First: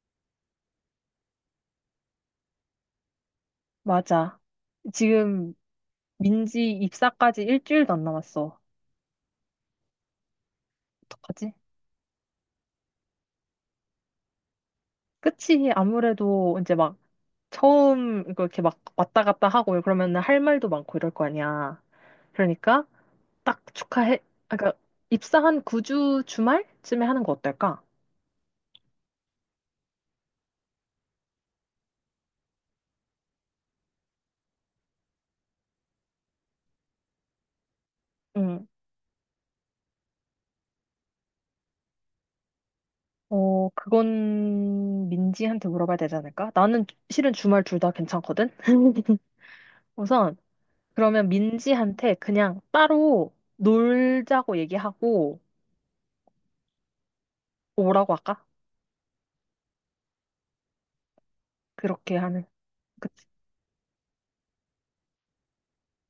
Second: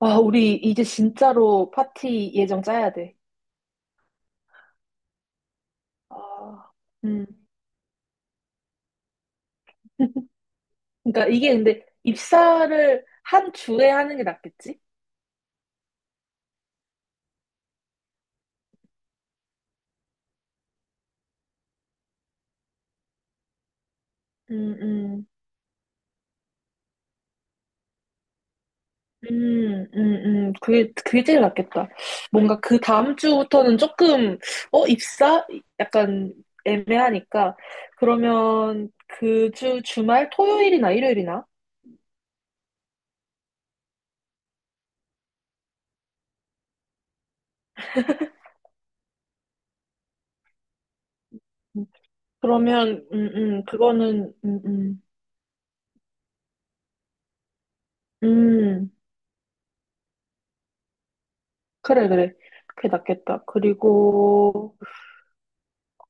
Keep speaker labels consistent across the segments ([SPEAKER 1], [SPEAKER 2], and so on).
[SPEAKER 1] 아, 우리 이제 진짜로 파티 예정 짜야 돼.
[SPEAKER 2] 맞아. 지금
[SPEAKER 1] 아,
[SPEAKER 2] 민지
[SPEAKER 1] 음.
[SPEAKER 2] 입사까지 일주일도 안 남았어.
[SPEAKER 1] 그러니까
[SPEAKER 2] 어떡하지?
[SPEAKER 1] 이게 근데 입사를 한 주에 하는 게 낫겠지?
[SPEAKER 2] 끝이 아무래도 이제 막 처음 이거 이렇게 막 왔다 갔다 하고 그러면은 할 말도 많고 이럴 거 아니야. 그러니까 딱 축하해. 아,
[SPEAKER 1] 음,
[SPEAKER 2] 그러니까
[SPEAKER 1] 음.
[SPEAKER 2] 입사한 9주 주말쯤에 하는 거 어떨까?
[SPEAKER 1] 그게 제일 낫겠다. 뭔가 그 다음 주부터는 조금, 입사? 약간 애매하니까.
[SPEAKER 2] 응.
[SPEAKER 1] 그러면 그 주 주말 토요일이나 일요일이나?
[SPEAKER 2] 어, 그건 민지한테 물어봐야 되지 않을까? 나는 실은 주말 둘 다 괜찮거든? 우선 그러면
[SPEAKER 1] 음,
[SPEAKER 2] 민지한테 그냥
[SPEAKER 1] 그러면,
[SPEAKER 2] 따로
[SPEAKER 1] 그거는,
[SPEAKER 2] 놀자고 얘기하고 오라고 할까?
[SPEAKER 1] 음. 그래,
[SPEAKER 2] 그렇게
[SPEAKER 1] 그래.
[SPEAKER 2] 하는.
[SPEAKER 1] 그게
[SPEAKER 2] 그치,
[SPEAKER 1] 낫겠다. 그리고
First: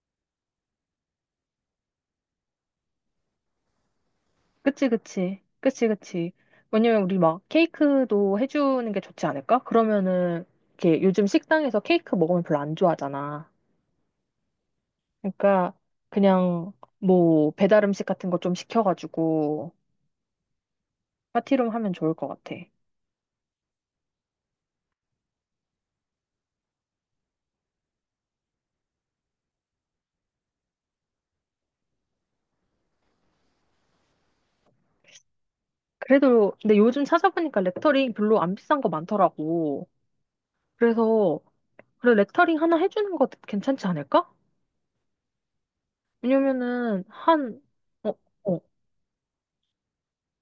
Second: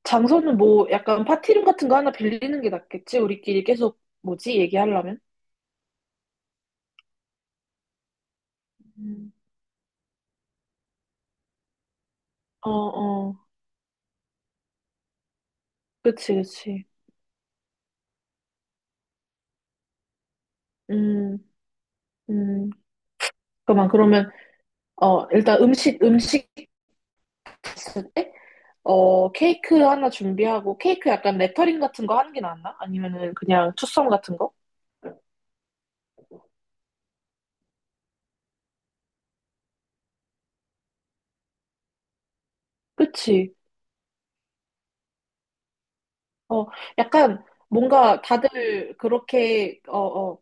[SPEAKER 1] 장소는 뭐 약간 파티룸 같은 거 하나 빌리는 게 낫겠지? 우리끼리 계속 뭐지?
[SPEAKER 2] 그치,
[SPEAKER 1] 얘기하려면?
[SPEAKER 2] 그치, 그치, 그치. 왜냐면 우리 막 케이크도 해주는 게 좋지
[SPEAKER 1] 음.
[SPEAKER 2] 않을까? 그러면은 이렇게 요즘 식당에서 케이크 먹으면 별로
[SPEAKER 1] 어,
[SPEAKER 2] 안
[SPEAKER 1] 어.
[SPEAKER 2] 좋아하잖아. 그러니까
[SPEAKER 1] 그치,
[SPEAKER 2] 그냥
[SPEAKER 1] 그치.
[SPEAKER 2] 뭐 배달 음식 같은 거 좀 시켜가지고
[SPEAKER 1] 음,
[SPEAKER 2] 파티룸 하면 좋을 것 같아.
[SPEAKER 1] 음. 그러면, 일단 음식 했을 때, 케이크 하나 준비하고, 케이크 약간 레터링 같은 거 하는 게 낫나? 아니면은 그냥 투썸 같은 거?
[SPEAKER 2] 그래도 근데 요즘 찾아보니까 레터링 별로 안 비싼 거 많더라고. 그래서 그래 레터링 하나 해주는 거
[SPEAKER 1] 그치.
[SPEAKER 2] 괜찮지 않을까?
[SPEAKER 1] 어,
[SPEAKER 2] 왜냐면은
[SPEAKER 1] 약간
[SPEAKER 2] 한 어,
[SPEAKER 1] 뭔가
[SPEAKER 2] 어,
[SPEAKER 1] 다들 그렇게,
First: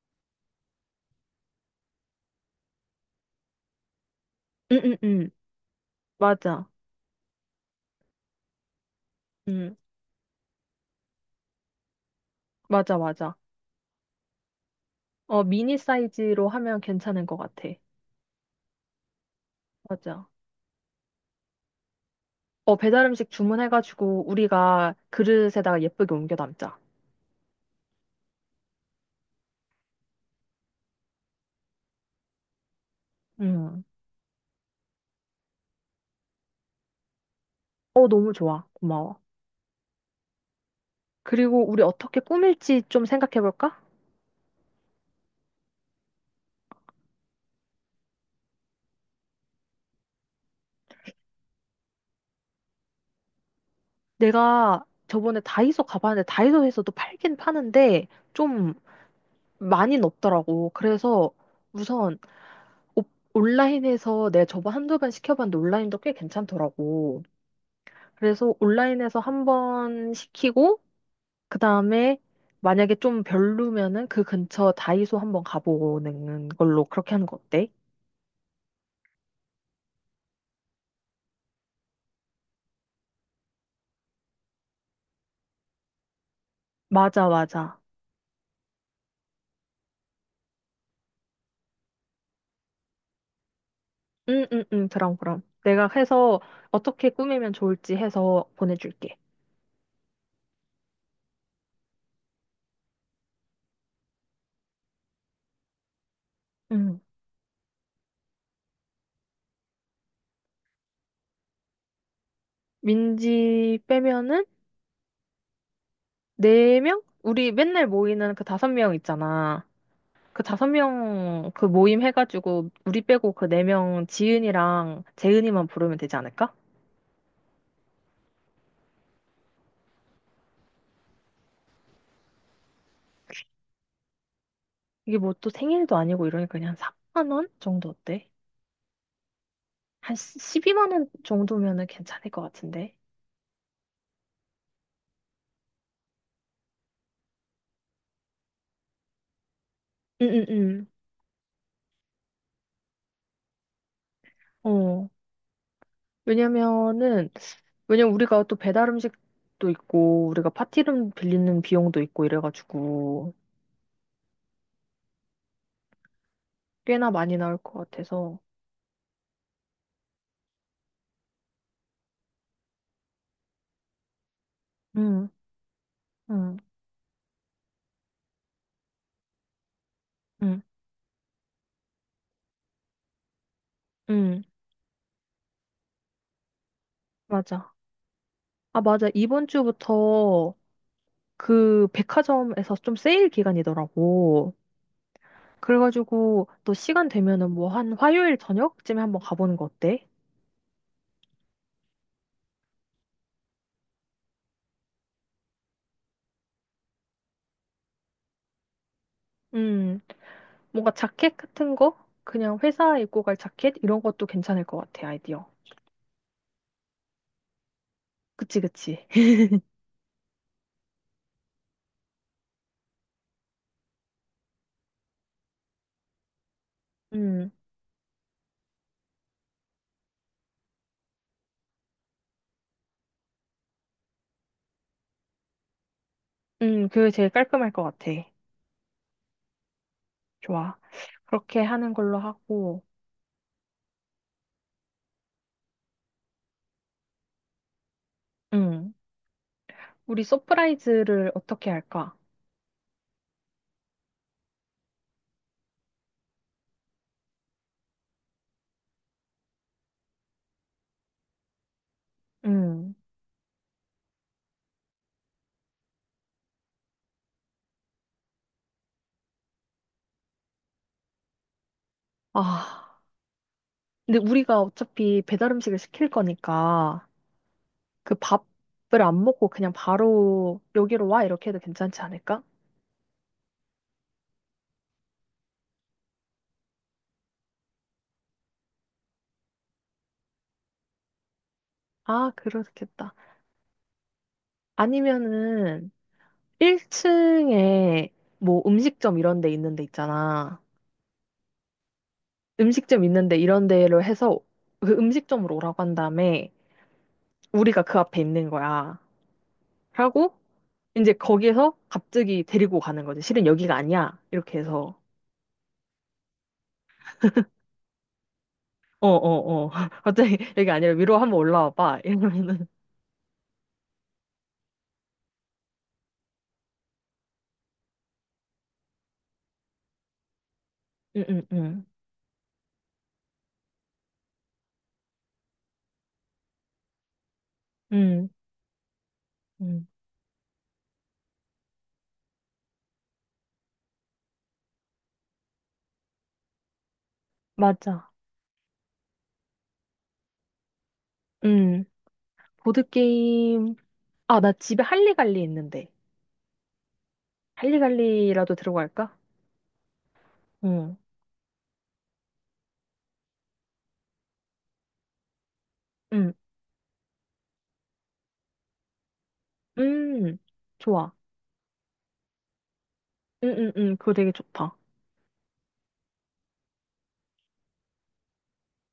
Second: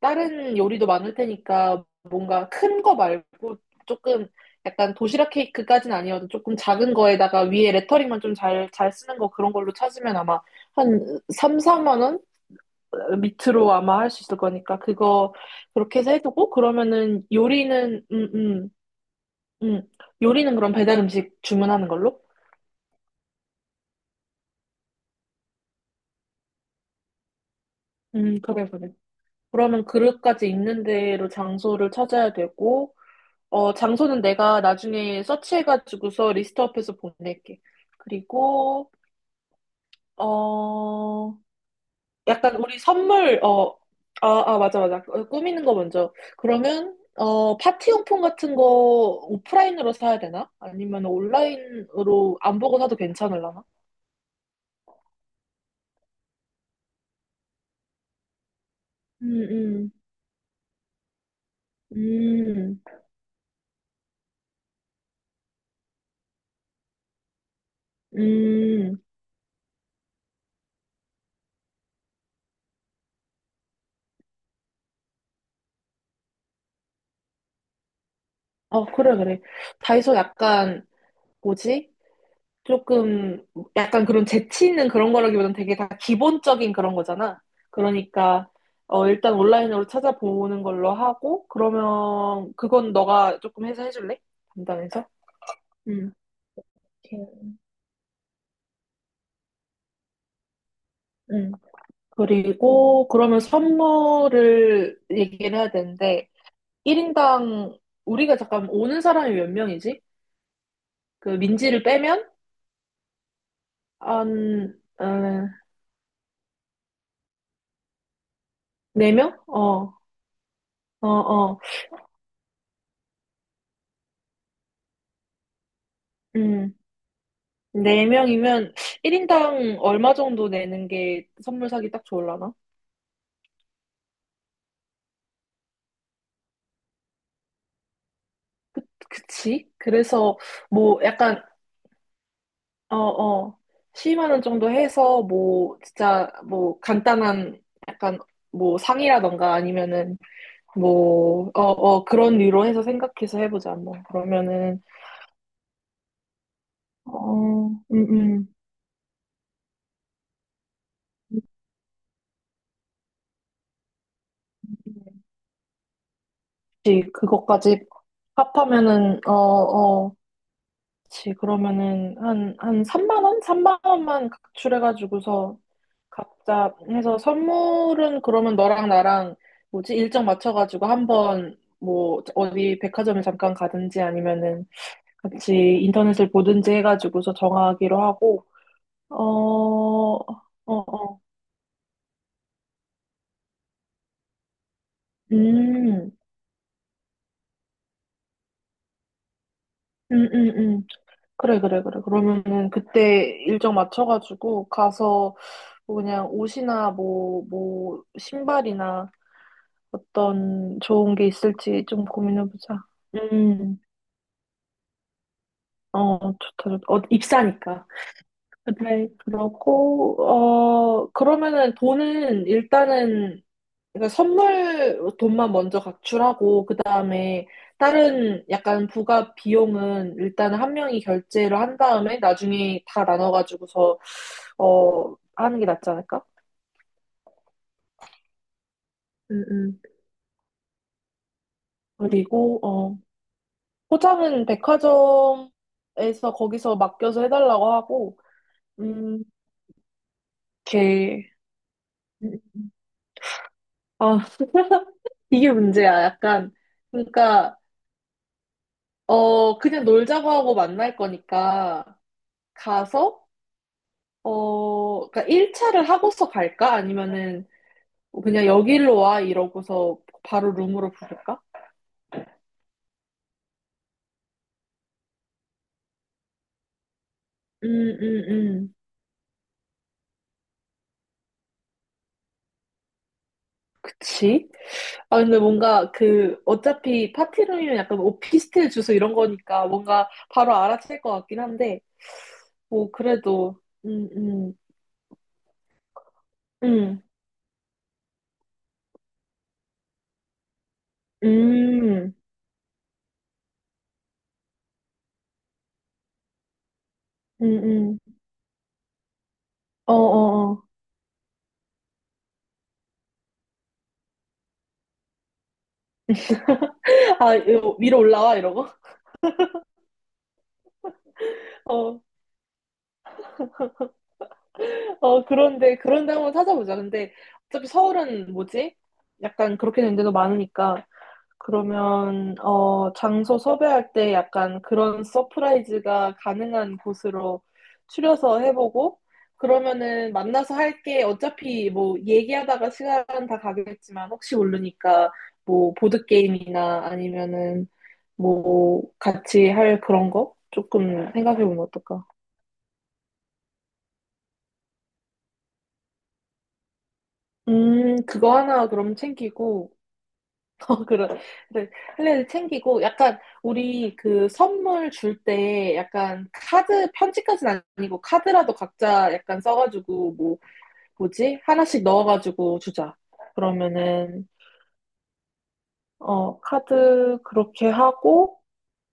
[SPEAKER 1] 다른 요리도 많을 테니까 뭔가 큰 거 말고 조금
[SPEAKER 2] 응,
[SPEAKER 1] 약간
[SPEAKER 2] 응, 응,
[SPEAKER 1] 도시락 케이크까지는 아니어도 조금
[SPEAKER 2] 맞아.
[SPEAKER 1] 작은 거에다가 위에 레터링만 좀 잘 쓰는 거 그런 걸로
[SPEAKER 2] 응.
[SPEAKER 1] 찾으면 아마 한 3, 4만 원
[SPEAKER 2] 맞아, 맞아.
[SPEAKER 1] 밑으로 아마 할 수 있을 거니까 그거
[SPEAKER 2] 어, 미니
[SPEAKER 1] 그렇게 해서
[SPEAKER 2] 사이즈로
[SPEAKER 1] 해두고
[SPEAKER 2] 하면 괜찮은
[SPEAKER 1] 그러면은
[SPEAKER 2] 것 같아.
[SPEAKER 1] 요리는 음.
[SPEAKER 2] 맞아.
[SPEAKER 1] 요리는 그럼 배달 음식 주문하는 걸로?
[SPEAKER 2] 어, 배달 음식 주문해가지고 우리가 그릇에다가 예쁘게 옮겨 담자.
[SPEAKER 1] 그래, 그래. 그러면 그릇까지 있는 대로 장소를 찾아야 되고 어,
[SPEAKER 2] 음.
[SPEAKER 1] 장소는 내가 나중에 서치해가지고서 리스트업해서 보낼게.
[SPEAKER 2] 어, 너무 좋아.
[SPEAKER 1] 그리고,
[SPEAKER 2] 고마워.
[SPEAKER 1] 어,
[SPEAKER 2] 그리고 우리 어떻게
[SPEAKER 1] 약간 우리
[SPEAKER 2] 꾸밀지 좀 생각해볼까?
[SPEAKER 1] 아, 아, 맞아, 맞아. 어, 꾸미는 거 먼저. 그러면, 어, 파티용품 같은 거 오프라인으로 사야 되나? 아니면 온라인으로 안 보고 사도 괜찮을라나?
[SPEAKER 2] 내가 저번에 다이소 가봤는데 다이소에서도 팔긴 파는데 좀
[SPEAKER 1] 음, 음,
[SPEAKER 2] 많이는 없더라고. 그래서 우선
[SPEAKER 1] 음,
[SPEAKER 2] 옵- 온라인에서 내가 저번 한두 번 시켜봤는데 온라인도 꽤 괜찮더라고. 그래서
[SPEAKER 1] 음.
[SPEAKER 2] 온라인에서 한 번 시키고 그다음에 만약에 좀 별로면은 그 근처 다이소 한번 가보는 걸로 그렇게 하는 거 어때?
[SPEAKER 1] 어, 그래, 그래. 다이소 약간, 뭐지? 조금 약간 그런 재치 있는 그런 거라기보다는 되게 다 기본적인 그런
[SPEAKER 2] 맞아,
[SPEAKER 1] 거잖아.
[SPEAKER 2] 맞아.
[SPEAKER 1] 그러니까 어 일단 온라인으로 찾아보는 걸로 하고 그러면 그건 너가 조금 해서 해줄래?
[SPEAKER 2] 응, 응, 응.
[SPEAKER 1] 담당해서?
[SPEAKER 2] 그럼, 그럼. 내가
[SPEAKER 1] 응,
[SPEAKER 2] 해서 어떻게
[SPEAKER 1] 그,
[SPEAKER 2] 꾸미면 좋을지 해서 보내줄게.
[SPEAKER 1] 응. 그리고 그러면 선물을 얘기를 해야 되는데
[SPEAKER 2] 응.
[SPEAKER 1] 1인당 우리가 잠깐 오는 사람이 몇 명이지? 그 민지를 빼면
[SPEAKER 2] 민지 빼면은
[SPEAKER 1] 한 어,
[SPEAKER 2] 네명 우리 맨날 모이는 그 다섯 명
[SPEAKER 1] 4명?
[SPEAKER 2] 있잖아. 그 다섯
[SPEAKER 1] 어,
[SPEAKER 2] 명
[SPEAKER 1] 어.
[SPEAKER 2] 그 모임 해가지고 우리 빼고 그 네 명 지은이랑 재은이만 부르면 되지 않을까?
[SPEAKER 1] 음. 네 명이면 1인당 얼마 정도 내는 게 선물 사기 딱 좋을라나?
[SPEAKER 2] 이게 뭐 또 생일도 아니고 이러니까 그냥 3만 원 정도 어때?
[SPEAKER 1] 그치?
[SPEAKER 2] 한
[SPEAKER 1] 그래서
[SPEAKER 2] 12만
[SPEAKER 1] 뭐
[SPEAKER 2] 원
[SPEAKER 1] 약간
[SPEAKER 2] 정도면은 괜찮을 것 같은데.
[SPEAKER 1] 어, 어. 10만 원 정도 해서 뭐 진짜 뭐 간단한 약간 뭐 상이라던가 아니면은
[SPEAKER 2] 응응응.
[SPEAKER 1] 뭐 어 그런 류로 해서 생각해서 해보자. 뭐 그러면은
[SPEAKER 2] 어. 왜냐면은
[SPEAKER 1] 어, 음,
[SPEAKER 2] 왜냐면 우리가
[SPEAKER 1] 음.
[SPEAKER 2] 또 배달 음식도 있고 우리가 파티룸 빌리는 비용도 있고 이래가지고
[SPEAKER 1] 그치.
[SPEAKER 2] 꽤나 많이 나올 것
[SPEAKER 1] 그것까지
[SPEAKER 2] 같아서.
[SPEAKER 1] 합하면은 어, 어. 그치, 그러면은 한 3만 원? 3만 원만
[SPEAKER 2] 응,
[SPEAKER 1] 각출해가지고서
[SPEAKER 2] 응,
[SPEAKER 1] 각자 해서 선물은 그러면 너랑 나랑 뭐지? 일정
[SPEAKER 2] 응,
[SPEAKER 1] 맞춰가지고 한번 뭐 어디 백화점을 잠깐 가든지
[SPEAKER 2] 응.
[SPEAKER 1] 아니면은 같이 인터넷을 보든지 해가지고서
[SPEAKER 2] 맞아.
[SPEAKER 1] 정하기로 하고,
[SPEAKER 2] 아, 맞아.
[SPEAKER 1] 어,
[SPEAKER 2] 이번
[SPEAKER 1] 어,
[SPEAKER 2] 주부터
[SPEAKER 1] 어,
[SPEAKER 2] 그 백화점에서 좀 세일 기간이더라고.
[SPEAKER 1] 음.
[SPEAKER 2] 그래가지고 또 시간 되면은 뭐 한 화요일 저녁쯤에 한번 가보는 거 어때?
[SPEAKER 1] 음, 음, 음. 그래, 그래, 그래. 그러면은 그때 일정 맞춰가지고 가서 뭐 그냥 옷이나 뭐, 신발이나
[SPEAKER 2] 음.
[SPEAKER 1] 어떤
[SPEAKER 2] 뭔가
[SPEAKER 1] 좋은 게
[SPEAKER 2] 자켓 같은
[SPEAKER 1] 있을지
[SPEAKER 2] 거?
[SPEAKER 1] 좀
[SPEAKER 2] 그냥
[SPEAKER 1] 고민해보자.
[SPEAKER 2] 회사에 입고 갈 자켓?
[SPEAKER 1] 음,
[SPEAKER 2] 이런 것도 괜찮을 것 같아, 아이디어.
[SPEAKER 1] 어, 좋다, 좋다. 어, 입사니까.
[SPEAKER 2] 그치, 그치.
[SPEAKER 1] 그래, 그러고, 그러면은 돈은 일단은, 그러니까 선물 돈만 먼저 각출하고, 그 다음에
[SPEAKER 2] 음,
[SPEAKER 1] 다른 약간 부가 비용은 일단 한 명이 결제를 한 다음에 나중에 다 나눠가지고서, 하는 게 낫지 않을까?
[SPEAKER 2] 그게 제일 깔끔할 것 같아.
[SPEAKER 1] 음, 음.
[SPEAKER 2] 좋아. 그렇게 하는 걸로
[SPEAKER 1] 그리고,
[SPEAKER 2] 하고,
[SPEAKER 1] 포장은 백화점에서 거기서 맡겨서 해달라고 하고,
[SPEAKER 2] 음,
[SPEAKER 1] 음,
[SPEAKER 2] 우리
[SPEAKER 1] 오케이.
[SPEAKER 2] 서프라이즈를 어떻게 할까?
[SPEAKER 1] 아, 이게 문제야. 약간, 그러니까, 그냥 놀자고 하고 만날 거니까,
[SPEAKER 2] 음,
[SPEAKER 1] 가서, 그러니까 1차를 하고서 갈까? 아니면은, 그냥 여기로 와, 이러고서 바로 룸으로 부를까?
[SPEAKER 2] 아, 근데 우리가 어차피 배달 음식을 시킬 거니까,
[SPEAKER 1] 음,
[SPEAKER 2] 그
[SPEAKER 1] 음, 음.
[SPEAKER 2] 밥을 안 먹고 그냥 바로 여기로 와? 이렇게 해도 괜찮지 않을까?
[SPEAKER 1] 그치? 아, 근데 뭔가 그, 어차피 파티룸이면 약간 뭐 오피스텔 주소 이런 거니까 뭔가 바로 알아챌 것 같긴 한데,
[SPEAKER 2] 아,
[SPEAKER 1] 뭐,
[SPEAKER 2] 그렇겠다.
[SPEAKER 1] 그래도,
[SPEAKER 2] 아니면은,
[SPEAKER 1] 음,
[SPEAKER 2] 1층에 뭐 음식점 이런 데 있는 데 있잖아.
[SPEAKER 1] 음.
[SPEAKER 2] 음식점 있는 데 이런 데로 해서 그 음식점으로 오라고 한 다음에 우리가
[SPEAKER 1] 응응.
[SPEAKER 2] 그 앞에 있는 거야. 하고
[SPEAKER 1] 어어어.
[SPEAKER 2] 이제 거기에서 갑자기 데리고 가는 거지. 실은 여기가 아니야. 이렇게 해서
[SPEAKER 1] 아, 이거 위로 올라와 이러고.
[SPEAKER 2] 어, 어, 어. 갑자기 여기 아니라 위로 한번 올라와 봐.
[SPEAKER 1] 어,
[SPEAKER 2] 이러면은
[SPEAKER 1] 어 그런데 한번 찾아보자. 근데 어차피 서울은 뭐지? 약간 그렇게 된 데도 많으니까
[SPEAKER 2] 응, 응, 응.
[SPEAKER 1] 그러면 어 장소 섭외할 때 약간 그런 서프라이즈가 가능한 곳으로
[SPEAKER 2] 응,
[SPEAKER 1] 추려서 해보고
[SPEAKER 2] 응.
[SPEAKER 1] 그러면은 만나서 할 게 어차피 뭐 얘기하다가 시간 다 가겠지만 혹시 모르니까 뭐 보드 게임이나 아니면은
[SPEAKER 2] 맞아.
[SPEAKER 1] 뭐 같이 할 그런 거 조금 생각해보면
[SPEAKER 2] 응.
[SPEAKER 1] 어떨까?
[SPEAKER 2] 보드게임. 아, 나 집에 할리갈리 있는데.
[SPEAKER 1] 그거
[SPEAKER 2] 할리갈리라도
[SPEAKER 1] 하나 그럼
[SPEAKER 2] 들어갈까?
[SPEAKER 1] 챙기고, 어,
[SPEAKER 2] 응
[SPEAKER 1] 그래. 그래. 할래를 챙기고, 약간, 우리 그 선물 줄 때, 약간,
[SPEAKER 2] 응.
[SPEAKER 1] 카드, 편지까지는 아니고, 카드라도 각자 약간 써가지고, 뭐,
[SPEAKER 2] 음, 좋아.
[SPEAKER 1] 뭐지? 하나씩 넣어가지고 주자.
[SPEAKER 2] 응응응 그거
[SPEAKER 1] 그러면은,
[SPEAKER 2] 되게 좋다.
[SPEAKER 1] 카드 그렇게 하고,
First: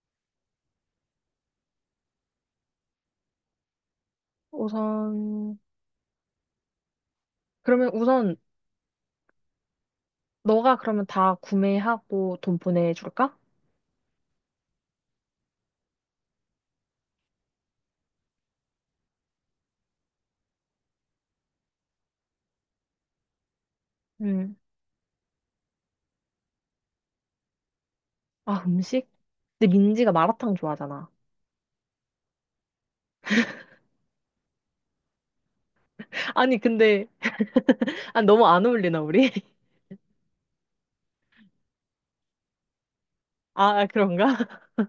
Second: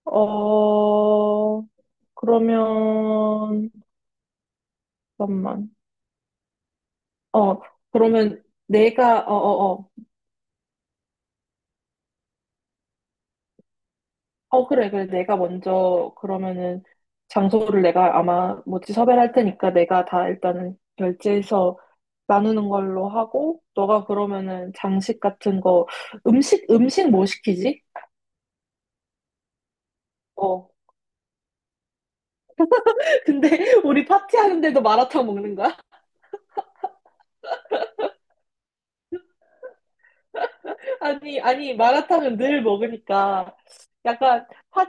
[SPEAKER 1] 어, 그러면,
[SPEAKER 2] 우선,
[SPEAKER 1] 잠깐만. 어,
[SPEAKER 2] 그러면 우선,
[SPEAKER 1] 그러면 내가, 어어어,
[SPEAKER 2] 너가 그러면 다 구매하고 돈 보내줄까?
[SPEAKER 1] 어, 그래, 그래. 내가 먼저, 그러면은, 장소를 내가 아마 뭐지 섭외할 테니까 내가 다 일단은 결제해서 나누는 걸로 하고, 너가
[SPEAKER 2] 응
[SPEAKER 1] 그러면은 장식 같은 거, 음식 뭐 시키지?
[SPEAKER 2] 아, 음식? 근데 민지가 마라탕
[SPEAKER 1] 어.
[SPEAKER 2] 좋아하잖아.
[SPEAKER 1] 근데 우리 파티하는데도 마라탕 먹는 거야?
[SPEAKER 2] 아니, 근데, 아, 너무 안 어울리나, 우리?
[SPEAKER 1] 아니, 아니, 마라탕은 늘 먹으니까
[SPEAKER 2] 아, 아, 그런가?
[SPEAKER 1] 약간 파,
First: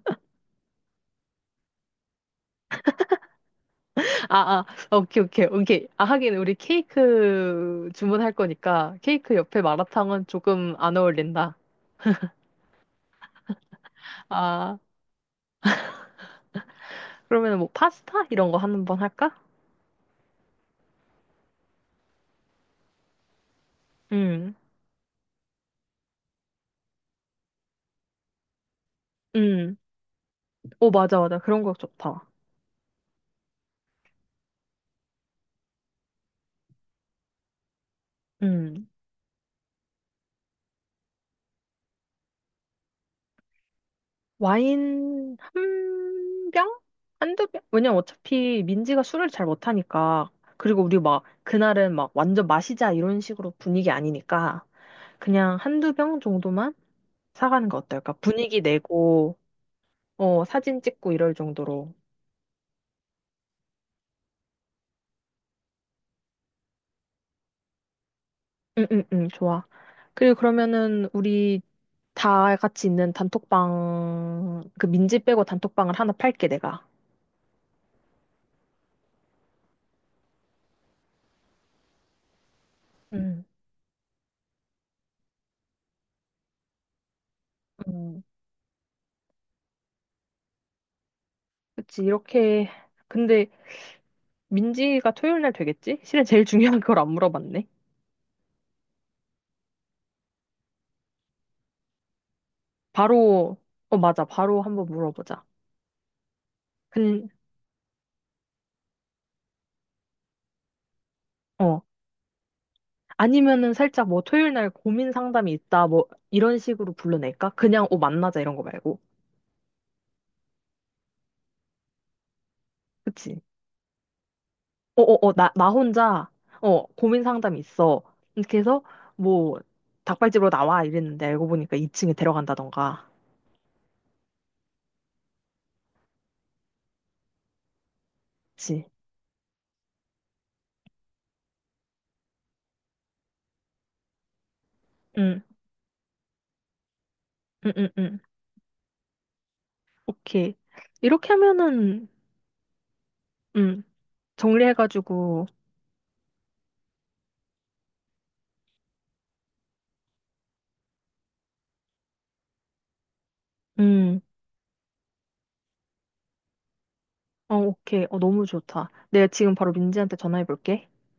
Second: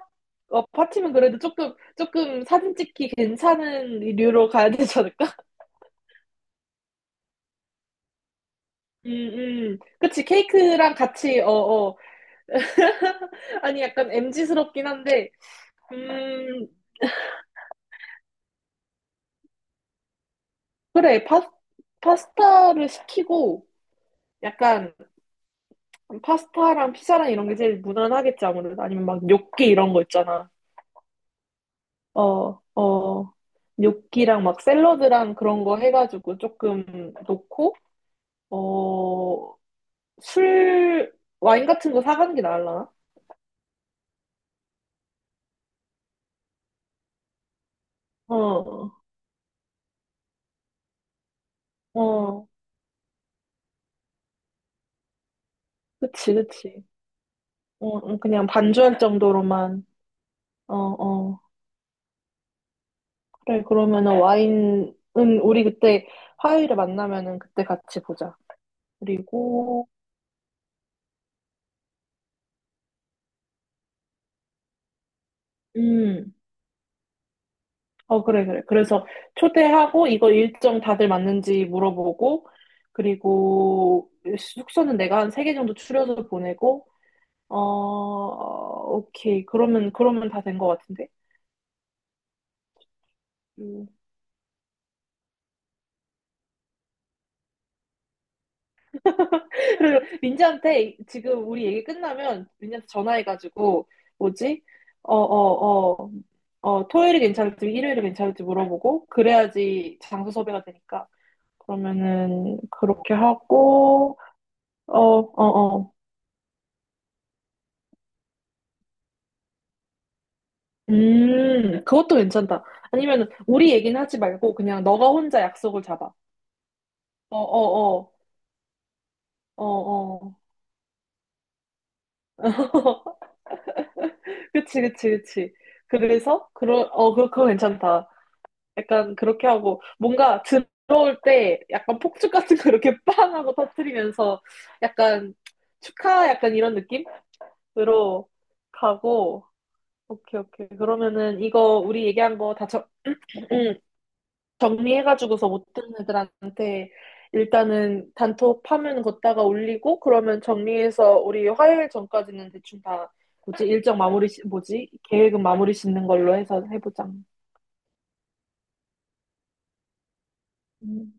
[SPEAKER 1] 파티면 그래도 조금, 조금 사진 찍기 괜찮은 류로
[SPEAKER 2] 아, 아,
[SPEAKER 1] 가야 되지
[SPEAKER 2] 오케이,
[SPEAKER 1] 않을까?
[SPEAKER 2] 오케이, 오케이. 아, 하긴, 우리 케이크 주문할 거니까,
[SPEAKER 1] 음,
[SPEAKER 2] 케이크 옆에
[SPEAKER 1] 그치,
[SPEAKER 2] 마라탕은 조금
[SPEAKER 1] 케이크랑
[SPEAKER 2] 안
[SPEAKER 1] 같이, 어,
[SPEAKER 2] 어울린다.
[SPEAKER 1] 어. 아니, 약간 m 지스럽
[SPEAKER 2] 아,
[SPEAKER 1] 긴 한데, 음,
[SPEAKER 2] 그러면 뭐, 파스타? 이런 거 한 번 할까?
[SPEAKER 1] 그래, 파스타를 시키고,
[SPEAKER 2] 응
[SPEAKER 1] 약간, 파스타랑 피자랑 이런 게 제일 무난하겠지, 아무래도. 아니면 막 뇨끼
[SPEAKER 2] 응
[SPEAKER 1] 이런 거 있잖아.
[SPEAKER 2] 오, 맞아, 맞아. 그런 거 좋다.
[SPEAKER 1] 어, 어, 뇨끼랑 막 샐러드랑 그런 거 해가지고 조금 놓고,
[SPEAKER 2] 응
[SPEAKER 1] 어, 술, 와인 같은 거 사가는 게 나을라나?
[SPEAKER 2] 와인 한 병? 한 두 병? 왜냐면 어차피
[SPEAKER 1] 어,
[SPEAKER 2] 민지가 술을 잘 못하니까. 그리고 우리 막 그날은 막 완전
[SPEAKER 1] 어,
[SPEAKER 2] 마시자 이런 식으로 분위기 아니니까 그냥 한 두 병
[SPEAKER 1] 그치,
[SPEAKER 2] 정도만
[SPEAKER 1] 그치.
[SPEAKER 2] 사가는 거
[SPEAKER 1] 어,
[SPEAKER 2] 어떨까?
[SPEAKER 1] 그냥
[SPEAKER 2] 분위기
[SPEAKER 1] 반주할
[SPEAKER 2] 내고,
[SPEAKER 1] 정도로만,
[SPEAKER 2] 어,
[SPEAKER 1] 어,
[SPEAKER 2] 사진 찍고 이럴
[SPEAKER 1] 어.
[SPEAKER 2] 정도로.
[SPEAKER 1] 그래, 그러면은 와인은 우리 그때 화요일에 만나면은 그때 같이 보자.
[SPEAKER 2] 응, 응, 응, 좋아.
[SPEAKER 1] 그리고,
[SPEAKER 2] 그리고 그러면은 우리 다 같이 있는 단톡방, 그 민지 빼고 단톡방을 하나
[SPEAKER 1] 음,
[SPEAKER 2] 팔게, 내가.
[SPEAKER 1] 어, 그래, 그래. 그래서 초대하고 이거 일정 다들 맞는지 물어보고,
[SPEAKER 2] 응,
[SPEAKER 1] 그리고 숙소는 내가 한 세 개 정도 추려서 보내고,
[SPEAKER 2] 응.
[SPEAKER 1] 어, 오케이. 그러면 다 된 것 같은데?
[SPEAKER 2] 그치, 이렇게. 근데
[SPEAKER 1] 음.
[SPEAKER 2] 민지가 토요일 날 되겠지? 실은 제일 중요한 걸 안 물어봤네.
[SPEAKER 1] 그리고 민지한테 지금 우리 얘기 끝나면 민지한테
[SPEAKER 2] 바로,
[SPEAKER 1] 전화해가지고
[SPEAKER 2] 어, 맞아.
[SPEAKER 1] 뭐지?
[SPEAKER 2] 바로 한번
[SPEAKER 1] 어,
[SPEAKER 2] 물어보자.
[SPEAKER 1] 어, 어, 어, 토요일이
[SPEAKER 2] 근,
[SPEAKER 1] 괜찮을지 일요일이 괜찮을지 물어보고 그래야지 장소 섭외가 되니까
[SPEAKER 2] 어.
[SPEAKER 1] 그러면은 그렇게
[SPEAKER 2] 아니면은 살짝
[SPEAKER 1] 하고
[SPEAKER 2] 뭐 토요일 날
[SPEAKER 1] 어,
[SPEAKER 2] 고민
[SPEAKER 1] 어,
[SPEAKER 2] 상담이 있다,
[SPEAKER 1] 어.
[SPEAKER 2] 뭐 이런 식으로 불러낼까? 그냥, 어, 만나자 이런 거 말고.
[SPEAKER 1] 그것도 괜찮다. 아니면
[SPEAKER 2] 그치?
[SPEAKER 1] 우리 얘기는 하지 말고 그냥
[SPEAKER 2] 어,
[SPEAKER 1] 너가
[SPEAKER 2] 어, 어,
[SPEAKER 1] 혼자
[SPEAKER 2] 나, 나
[SPEAKER 1] 약속을 잡아.
[SPEAKER 2] 혼자, 어, 고민
[SPEAKER 1] 어,
[SPEAKER 2] 상담이
[SPEAKER 1] 어,
[SPEAKER 2] 있어.
[SPEAKER 1] 어,
[SPEAKER 2] 이렇게 해서 뭐
[SPEAKER 1] 어, 어.
[SPEAKER 2] 닭발집으로 나와 이랬는데 알고 보니까 2층에 데려간다던가.
[SPEAKER 1] 그치, 그치, 그치. 그래서 그 그거 괜찮다.
[SPEAKER 2] 그치?
[SPEAKER 1] 약간 그렇게 하고 뭔가 들어올 때 약간 폭죽 같은 거 이렇게 빵 하고 터뜨리면서 약간
[SPEAKER 2] 응,
[SPEAKER 1] 축하 약간 이런
[SPEAKER 2] 응, 응, 응.
[SPEAKER 1] 느낌으로 가고 오케이
[SPEAKER 2] 오케이.
[SPEAKER 1] 오케이
[SPEAKER 2] 이렇게
[SPEAKER 1] 그러면은 이거 우리
[SPEAKER 2] 하면은,
[SPEAKER 1] 얘기한 거 다 정,
[SPEAKER 2] 응, 정리해가지고,
[SPEAKER 1] 정리해가지고서 못 듣는 애들한테 일단은 단톡 파면 걷다가 올리고 그러면 정리해서 우리 화요일 전까지는 대충 다 뭐지 일정
[SPEAKER 2] 응
[SPEAKER 1] 마무리 시- 뭐지 계획은 마무리 짓는 걸로 해서 해보자.
[SPEAKER 2] 어, 오케이. 어, 너무 좋다. 내가 지금 바로 민지한테 전화해 볼게.
[SPEAKER 1] 음.